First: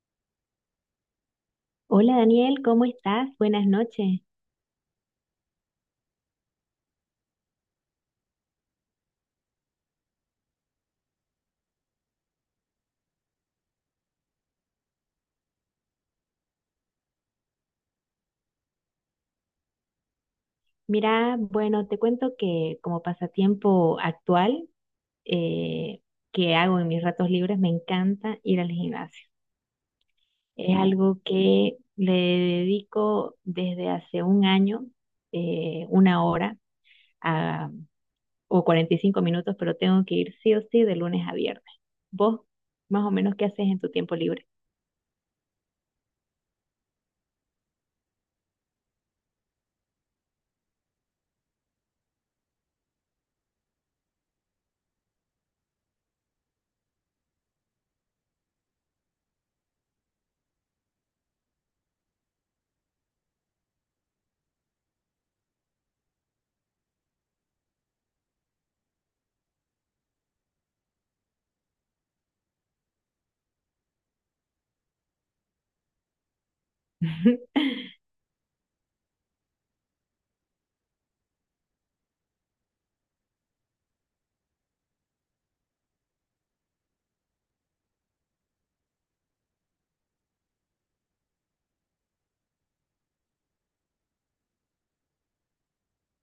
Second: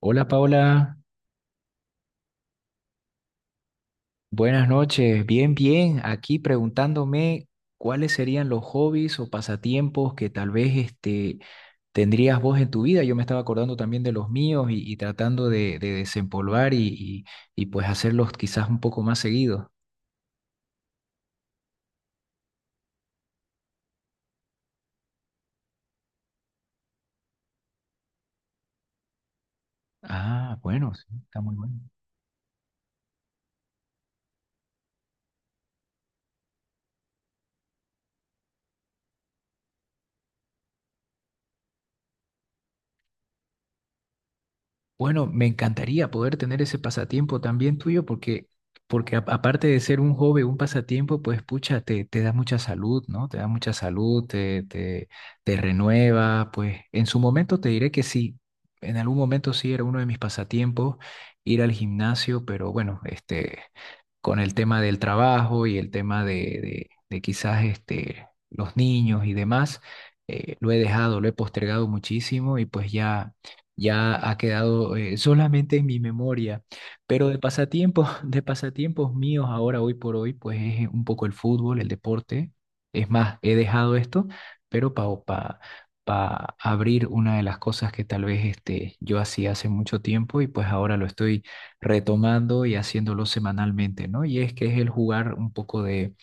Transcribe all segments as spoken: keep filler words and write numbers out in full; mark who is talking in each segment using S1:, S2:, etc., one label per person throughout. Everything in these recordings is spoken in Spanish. S1: Hola Paola,
S2: Hola Daniel, ¿cómo estás? Buenas noches.
S1: buenas noches. Bien, bien. Aquí preguntándome cuáles serían los hobbies o pasatiempos que tal vez este, tendrías vos en tu vida. Yo me estaba acordando también de los míos y, y tratando de, de desempolvar y, y- y, pues hacerlos quizás un poco más seguido.
S2: Mira, bueno, te cuento que como pasatiempo actual eh, que hago en mis ratos libres, me encanta ir al gimnasio.
S1: Ah,
S2: Es
S1: bueno, sí,
S2: algo
S1: está muy bueno.
S2: que le dedico desde hace un año, eh, una hora a- o cuarenta y cinco minutos, pero tengo que ir sí o sí de lunes a viernes. ¿Vos más o menos qué haces en tu tiempo libre?
S1: Bueno, me encantaría poder tener ese pasatiempo también tuyo porque, porque a- aparte de ser un hobby, un pasatiempo, pues pucha, te, te da mucha salud, ¿no? Te da mucha salud, te, te, te renueva, pues en su momento te diré que sí, en algún momento sí era uno de mis pasatiempos ir al gimnasio, pero bueno, este, con el tema del trabajo y el tema de, de, de quizás este, los niños y demás, eh, lo he dejado, lo he postergado muchísimo y pues ya ya ha quedado eh, solamente en mi memoria. Pero de pasatiempos, de pasatiempos míos ahora, hoy por hoy, pues es un poco el fútbol, el deporte. Es más, he dejado esto, pero para pa, pa abrir una de las cosas que tal vez este, yo hacía hace mucho tiempo y pues ahora lo estoy retomando y haciéndolo semanalmente, ¿no? Y es que es el jugar un poco de,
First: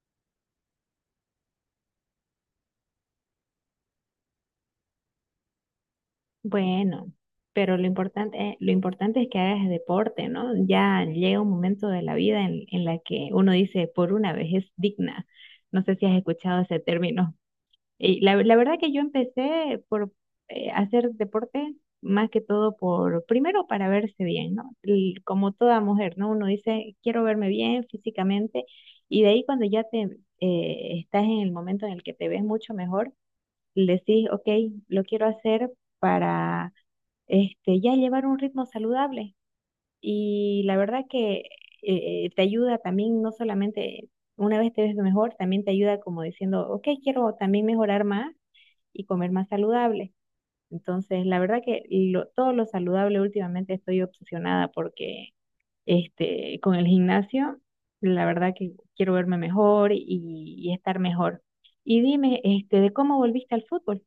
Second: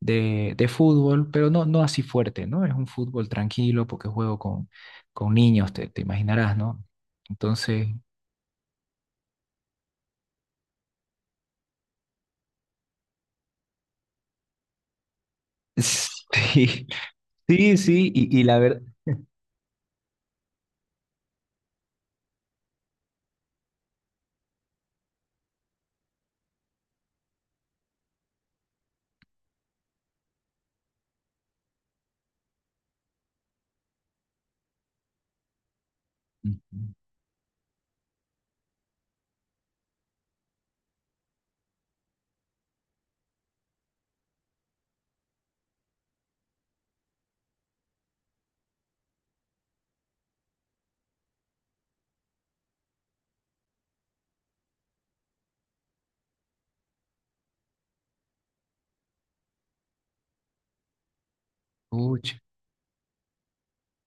S1: de, de fútbol, pero no, no así fuerte, ¿no? Es un fútbol tranquilo porque juego con, con niños, te, te imaginarás, ¿no?
S2: Bueno, pero lo
S1: Entonces,
S2: importante, lo importante es que hagas deporte, ¿no? Ya llega un momento de la vida en, en la que uno dice, por una vez es digna. No sé si has escuchado ese
S1: sí,
S2: término.
S1: sí, sí,
S2: Y la,
S1: y, y
S2: la
S1: la
S2: verdad
S1: verdad,
S2: que yo empecé por eh, hacer deporte más que todo por, primero para verse bien, ¿no? Y como toda mujer, ¿no? Uno dice, quiero verme bien físicamente y de ahí cuando ya te eh, estás en el momento en el que te ves mucho mejor, decís, ok, lo quiero hacer para este, ya llevar un ritmo saludable. Y la verdad que eh, eh, te ayuda también, no solamente una vez te ves mejor, también te ayuda como diciendo, ok, quiero también mejorar más y comer más saludable. Entonces, la verdad que lo- todo lo saludable últimamente estoy obsesionada porque este, con el gimnasio, la verdad que quiero verme mejor y, y estar mejor. Y dime, este, ¿de cómo volviste al fútbol?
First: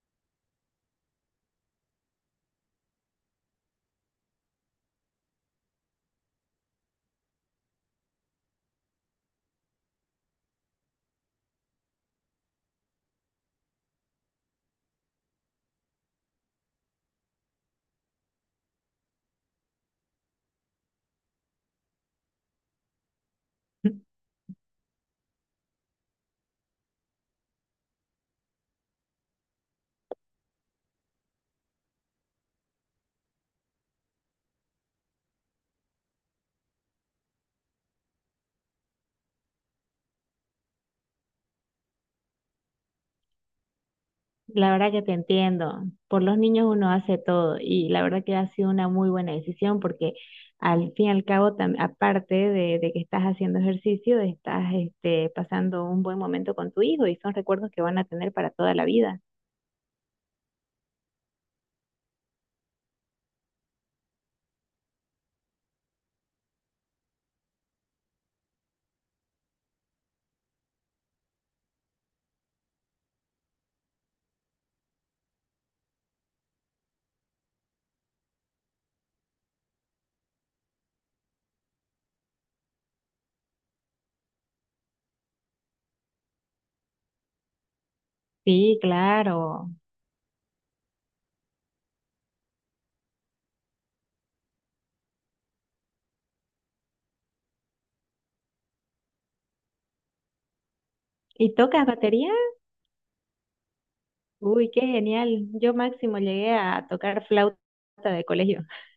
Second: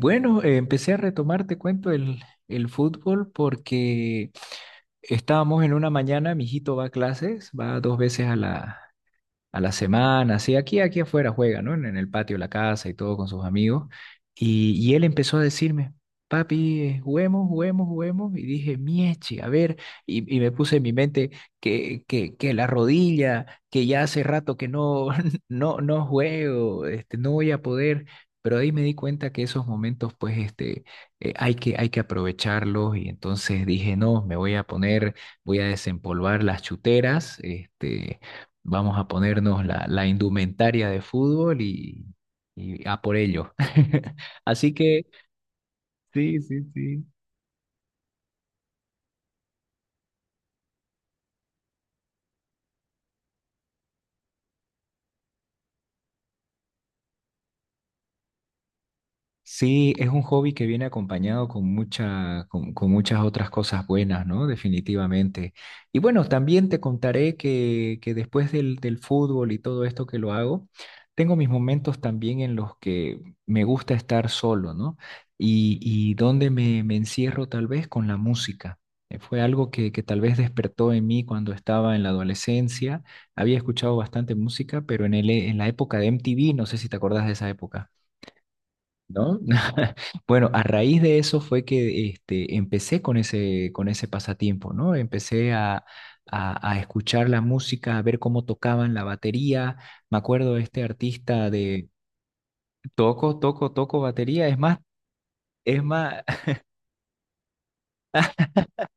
S1: bueno, eh, empecé a retomar, te cuento, el, el fútbol porque estábamos en una mañana, mi hijito va a clases, va dos veces a la, a la semana, así aquí, aquí afuera juega, ¿no? En, en el patio de la casa y todo con sus amigos. Y, y él empezó a decirme, papi, eh, juguemos, juguemos, juguemos. Y dije, mieche, a ver, y, y me puse en mi mente que, que, que la rodilla, que ya hace rato que no, no, no juego, este, no voy a poder. Pero ahí me di cuenta que esos momentos, pues, este, eh, hay que, hay que aprovecharlos y entonces dije, no, me voy a poner, voy a desempolvar las chuteras, este, vamos a ponernos la, la indumentaria de fútbol y, y a por ello.
S2: La
S1: Así
S2: verdad que
S1: que,
S2: te entiendo. Por
S1: sí,
S2: los
S1: sí,
S2: niños uno
S1: sí.
S2: hace todo y la verdad que ha sido una muy buena decisión porque al fin y al cabo, tam- aparte de, de que estás haciendo ejercicio, estás este, pasando un buen momento con tu hijo y son recuerdos que van a tener para toda la vida.
S1: Sí, es un hobby que viene acompañado con mucha, con, con muchas otras cosas buenas, ¿no? Definitivamente. Y bueno, también te contaré que, que después del, del fútbol y todo esto que lo hago, tengo mis momentos también en los que me gusta estar solo, ¿no? Y, y donde me, me encierro tal vez con la música. Eh, Fue algo que, que tal vez despertó en mí cuando estaba en la adolescencia. Había escuchado bastante música, pero en el, en la época de M T V, no sé si te acordás de esa época.
S2: Sí,
S1: ¿No?
S2: claro.
S1: Bueno, a raíz de eso fue que este, empecé con ese, con ese pasatiempo, ¿no? Empecé a, a- a escuchar la música, a ver cómo tocaban la batería. Me acuerdo de este artista
S2: ¿Y tocas
S1: de
S2: batería?
S1: toco, toco, toco batería. Es
S2: Uy,
S1: más,
S2: qué genial. Yo
S1: es más,
S2: máximo llegué a tocar flauta de colegio.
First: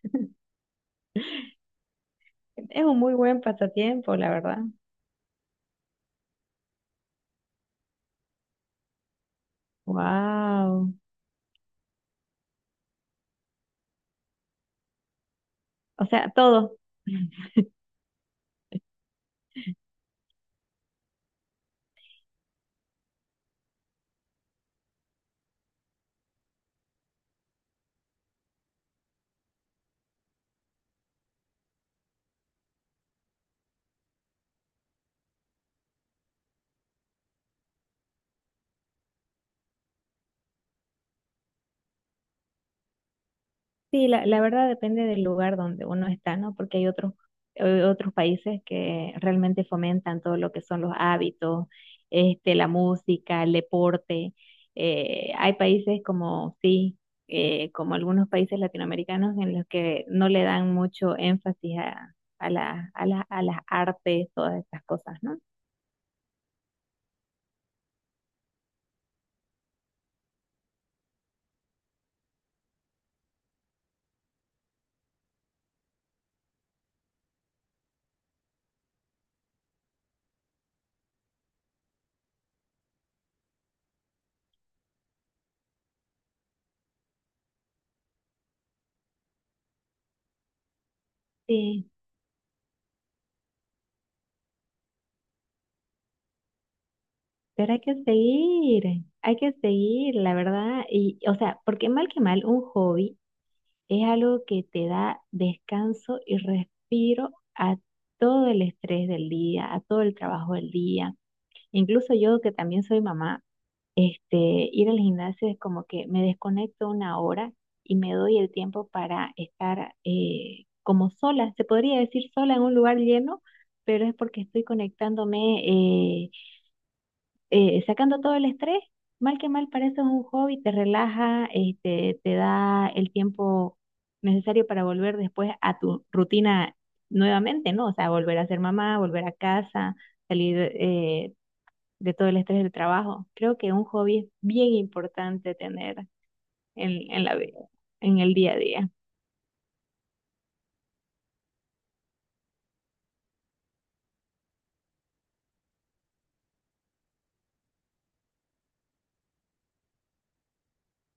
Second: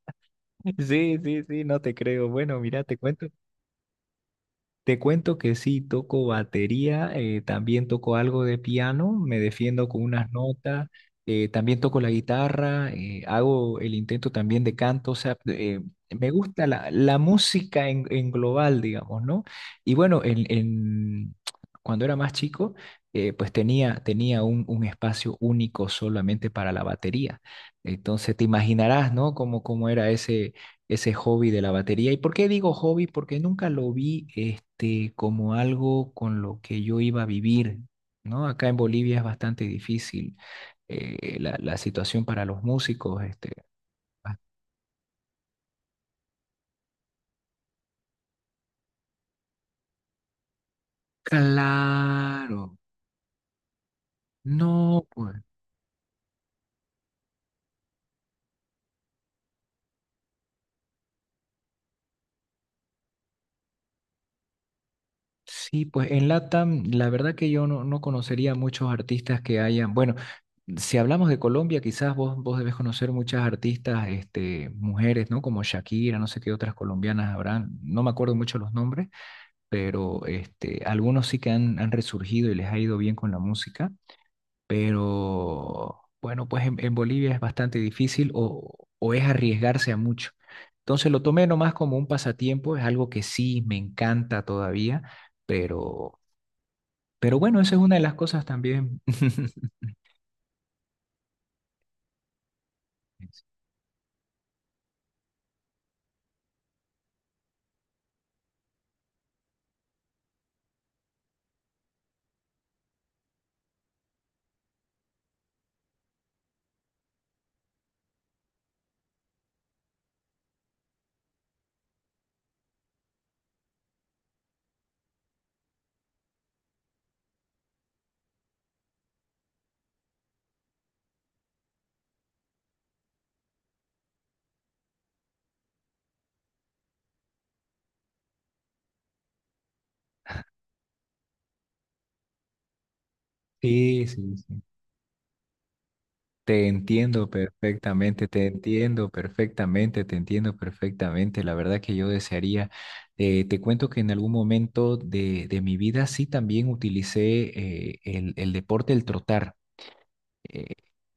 S1: sí, sí, sí, no te creo. Bueno, mira,
S2: Es
S1: te
S2: un muy
S1: cuento.
S2: buen pasatiempo, la verdad.
S1: Te cuento que sí, toco batería, eh, también toco algo de piano, me defiendo con unas notas,
S2: Wow.
S1: eh, también toco la guitarra, eh, hago el intento también de canto, o sea, eh,
S2: O sea,
S1: me gusta
S2: todo.
S1: la, la música en, en global, digamos, ¿no? Y bueno, en, en- cuando era más chico, eh, pues tenía, tenía un, un espacio único solamente para la batería. Entonces te imaginarás, ¿no? Cómo, cómo era ese ese hobby de la batería. ¿Y por qué digo hobby? Porque nunca lo vi este, como algo con lo que yo iba a vivir, ¿no? Acá en Bolivia es bastante difícil eh, la, la situación para los músicos. Este.
S2: Sí, la,
S1: Ah,
S2: la verdad depende del lugar donde uno está, ¿no? Porque hay otros, eh, otros países que realmente fomentan todo lo que son los hábitos, este,
S1: claro,
S2: la música, el deporte.
S1: no,
S2: Eh,
S1: pues.
S2: hay países como, sí, eh, como algunos países latinoamericanos en los que no le dan mucho énfasis a, a la- a la- a las artes, todas estas cosas, ¿no?
S1: Sí, pues en LATAM, la verdad que yo no, no conocería muchos artistas que hayan, bueno, si hablamos de Colombia, quizás vos, vos debes conocer muchas artistas, este, mujeres, ¿no? Como Shakira, no sé qué otras colombianas habrán, no me acuerdo mucho los nombres, pero este, algunos sí que han, han resurgido y les ha ido bien con la música, pero bueno, pues en, en Bolivia es bastante difícil o, o es arriesgarse a mucho. Entonces lo tomé nomás
S2: Sí,
S1: como un pasatiempo, es algo que sí me encanta todavía pero pero bueno,
S2: pero
S1: esa es
S2: hay que
S1: una de las cosas
S2: seguir,
S1: también.
S2: hay que seguir, la verdad, y, o sea, porque mal que mal, un hobby es algo que te da descanso y respiro a todo el estrés del día, a todo el trabajo del día. Incluso yo que también soy mamá, este, ir al gimnasio es como que me desconecto una hora y me doy el tiempo para estar eh, como sola, se podría decir sola en un lugar lleno, pero es porque estoy conectándome eh, eh, sacando todo el estrés, mal que mal parece un hobby, te relaja, este, te da el tiempo necesario para volver después a tu rutina nuevamente, ¿no? O sea, volver a ser mamá, volver a casa, salir eh, de todo el estrés del trabajo. Creo que un
S1: Sí,
S2: hobby es
S1: sí, sí.
S2: bien importante tener
S1: Te
S2: en, en
S1: entiendo
S2: la vida, en
S1: perfectamente,
S2: el
S1: te
S2: día a día.
S1: entiendo perfectamente, te entiendo perfectamente. La verdad que yo desearía, eh, te cuento que en algún momento de, de mi vida sí también utilicé eh, el, el deporte, el trotar. Eh,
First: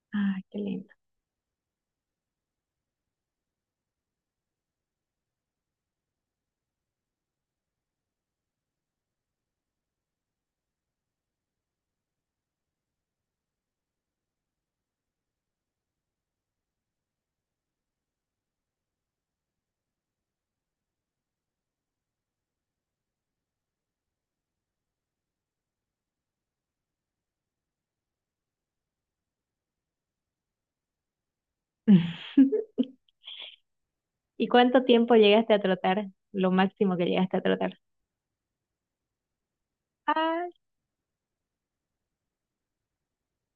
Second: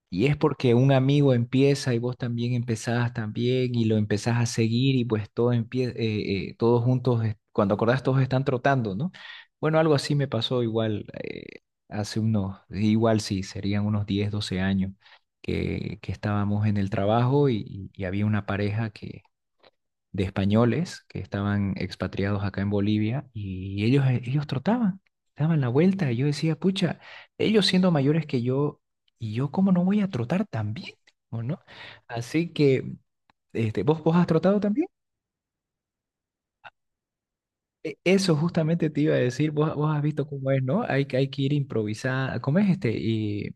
S1: y es
S2: Ay, qué
S1: porque
S2: lindo.
S1: un amigo empieza y vos también empezás también y lo empezás a seguir y pues todo empieza, todos juntos, eh, cuando acordás todos están trotando, ¿no? Bueno, algo así me pasó igual eh, hace unos, igual sí, serían unos diez doce años que, que estábamos en el trabajo y, y- y había una pareja que de españoles que estaban expatriados acá en Bolivia y ellos, eh, ellos trotaban, daban la vuelta. Y yo decía, pucha, ellos siendo mayores que yo, ¿y yo cómo no voy a trotar también? ¿O no? Así que, este, ¿vos, vos has
S2: ¿Y
S1: trotado
S2: cuánto
S1: también?
S2: tiempo llegaste a trotar? Lo máximo que llegaste a trotar.
S1: E- Eso justamente te iba a decir, vos, vos has visto cómo
S2: Ay,
S1: es, ¿no? Hay, que- hay que ir improvisando, ¿cómo es este? Y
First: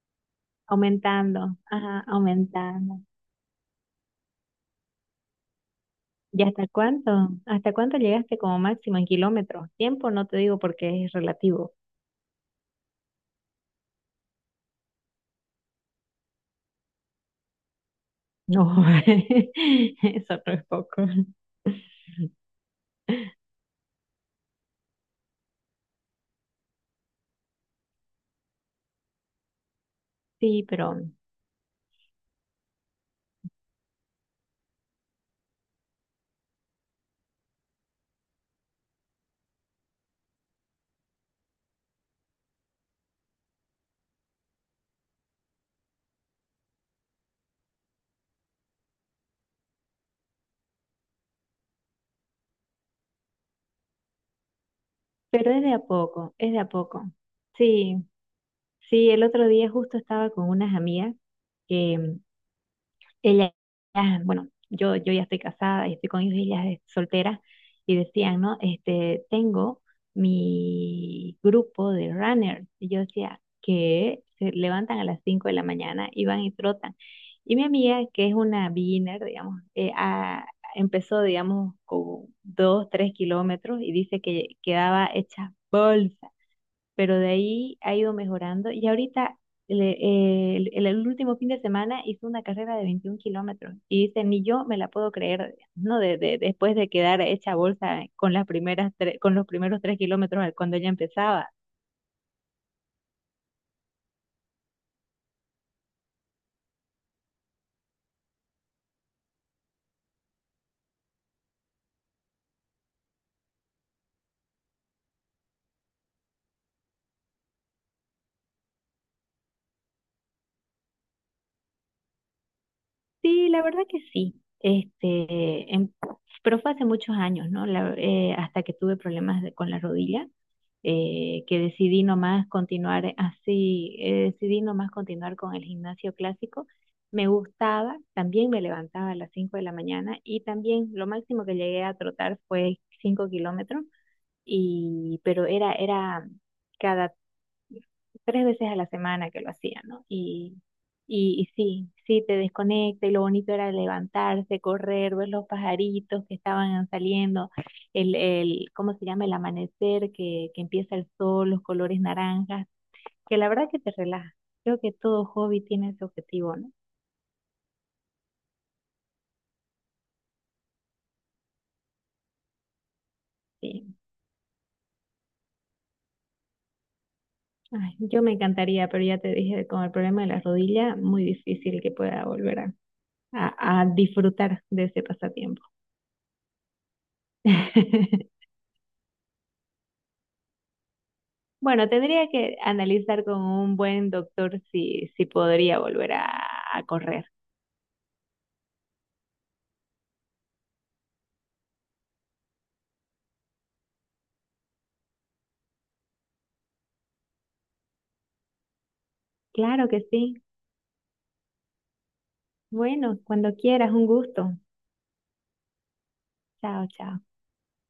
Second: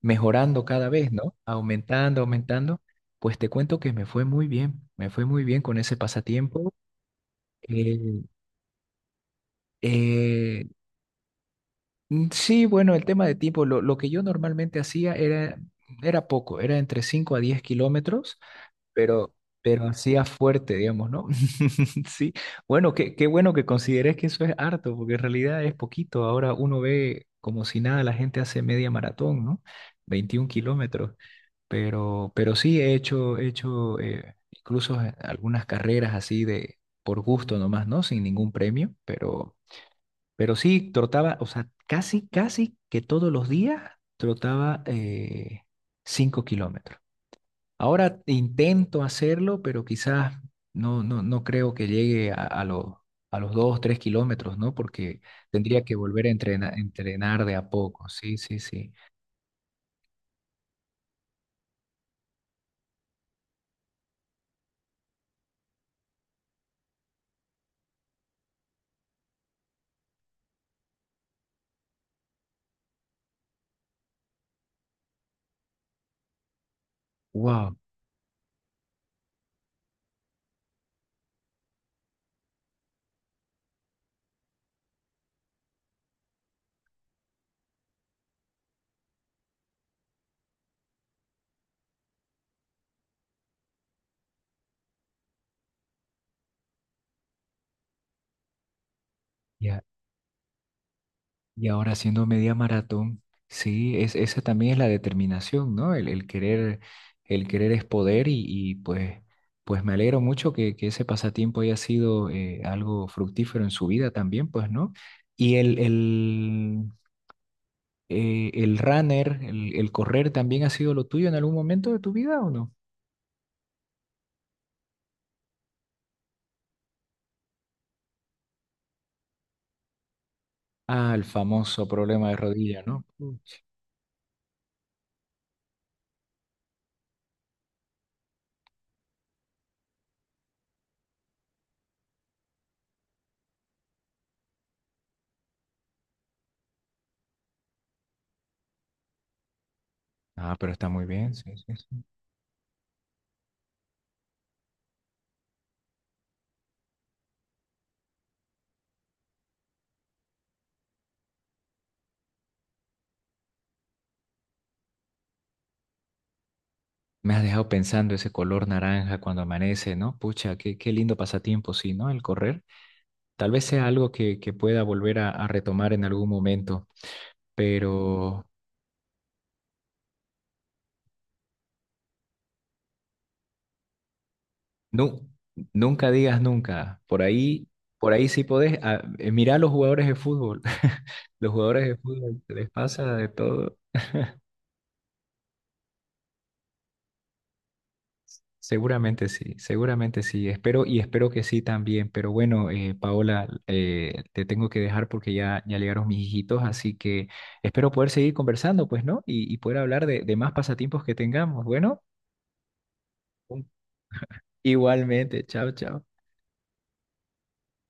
S1: mejorando cada vez, ¿no?
S2: aumentando, ajá,
S1: Aumentando, aumentando.
S2: aumentando.
S1: Pues te cuento que me fue muy bien, me fue muy bien con ese
S2: ¿Y hasta
S1: pasatiempo.
S2: cuánto? ¿Hasta cuánto
S1: Eh,
S2: llegaste como máximo en kilómetros? Tiempo no te digo
S1: eh,
S2: porque es relativo.
S1: Mm, Sí, bueno, el tema de tiempo, lo, lo que yo normalmente hacía era, era poco, era entre cinco a diez kilómetros,
S2: No,
S1: pero, pero hacía
S2: eso no es
S1: fuerte,
S2: poco.
S1: digamos, ¿no? Sí, bueno, qué, qué bueno que consideres que eso es harto, porque en realidad es poquito. Ahora uno ve como si nada, la gente hace media maratón, ¿no? Veintiún
S2: Sí, pero,
S1: kilómetros, pero, pero sí he hecho, he hecho eh, incluso eh, algunas carreras así de por gusto nomás, ¿no? Sin ningún premio, pero pero sí, trotaba, o sea, casi, casi que todos los días trotaba eh, cinco kilómetros. Ahora intento hacerlo, pero quizás no, no, no creo que llegue a, a, los- a los dos, tres kilómetros, ¿no? Porque
S2: pero es de a
S1: tendría que volver a
S2: poco, es de a
S1: entrenar,
S2: poco.
S1: entrenar de a
S2: Sí,
S1: poco. Sí, sí, sí.
S2: sí, el otro día justo estaba con unas amigas que ella, ah, bueno, yo, yo ya estoy casada y estoy con ellos, ella es soltera, y decían, ¿no? Este, tengo mi grupo de runners. Y yo decía, que se levantan a las cinco de la mañana y van y trotan. Y mi
S1: Wow.
S2: amiga, que es una beginner, digamos, eh, ah, empezó, digamos, con dos, tres kilómetros y dice que quedaba hecha bolsa pero de ahí ha ido mejorando y ahorita le- eh, el, el último fin de semana hizo una carrera de veintiún kilómetros y dice, ni yo me la puedo creer, ¿no? De, de- después de quedar hecha bolsa con las primeras tre- con los primeros tres kilómetros cuando ella empezaba.
S1: Y ahora haciendo media maratón, sí, es, esa también es la determinación, ¿no? El, el querer, el querer es poder y, y pues, pues me alegro mucho que, que ese pasatiempo haya sido eh, algo fructífero en su vida también, pues, ¿no? Y el, el, eh, el runner, el, el correr también ha sido lo tuyo en algún momento de tu vida ¿o no?
S2: Sí, la verdad que sí. Este, en- pero fue hace muchos años, ¿no? La- eh, hasta que tuve problemas de- con la rodilla,
S1: Ah, el
S2: eh, que
S1: famoso
S2: decidí
S1: problema de
S2: nomás
S1: rodilla, ¿no?
S2: continuar eh,
S1: Mm.
S2: así, eh, decidí nomás continuar con el gimnasio clásico. Me gustaba, también me levantaba a las cinco de la mañana y también lo máximo que llegué a trotar fue cinco kilómetros, y, pero era, era tres veces a la semana que lo hacía, ¿no?
S1: Ah,
S2: Y,
S1: pero está muy bien,
S2: y, y
S1: sí, sí,
S2: sí,
S1: sí.
S2: sí, te desconecta y lo bonito era levantarse, correr, ver los pajaritos que estaban saliendo, el, el, ¿cómo se llama? El amanecer, que, que empieza el sol, los colores naranjas, que la verdad que te relaja. Creo que todo hobby tiene ese objetivo, ¿no?
S1: Me has dejado pensando ese color naranja cuando amanece, ¿no? Pucha, qué, qué lindo pasatiempo, sí, ¿no? El correr. Tal vez sea
S2: Sí.
S1: algo que, que pueda volver a, a retomar en algún momento,
S2: Ay, yo me
S1: pero
S2: encantaría, pero ya te dije, con el problema de la rodilla, muy difícil que pueda volver a, a a disfrutar de ese
S1: nu-
S2: pasatiempo.
S1: nunca digas nunca. Por ahí, por ahí sí podés. Ah, eh, mirá a los jugadores de fútbol. Los jugadores
S2: Bueno,
S1: de
S2: tendría
S1: fútbol
S2: que
S1: les pasa
S2: analizar
S1: de
S2: con
S1: todo.
S2: un buen doctor si, si podría volver a, a correr.
S1: Seguramente sí, seguramente sí. Espero y espero que sí también. Pero bueno, eh, Paola, eh, te tengo que dejar porque ya, ya llegaron mis hijitos, así que espero poder seguir conversando, pues, ¿no? Y, y poder
S2: Claro que
S1: hablar de, de
S2: sí.
S1: más pasatiempos que tengamos. Bueno,
S2: Bueno, cuando
S1: un-
S2: quieras, un gusto.
S1: igualmente. Chao, chao.
S2: Chao, chao.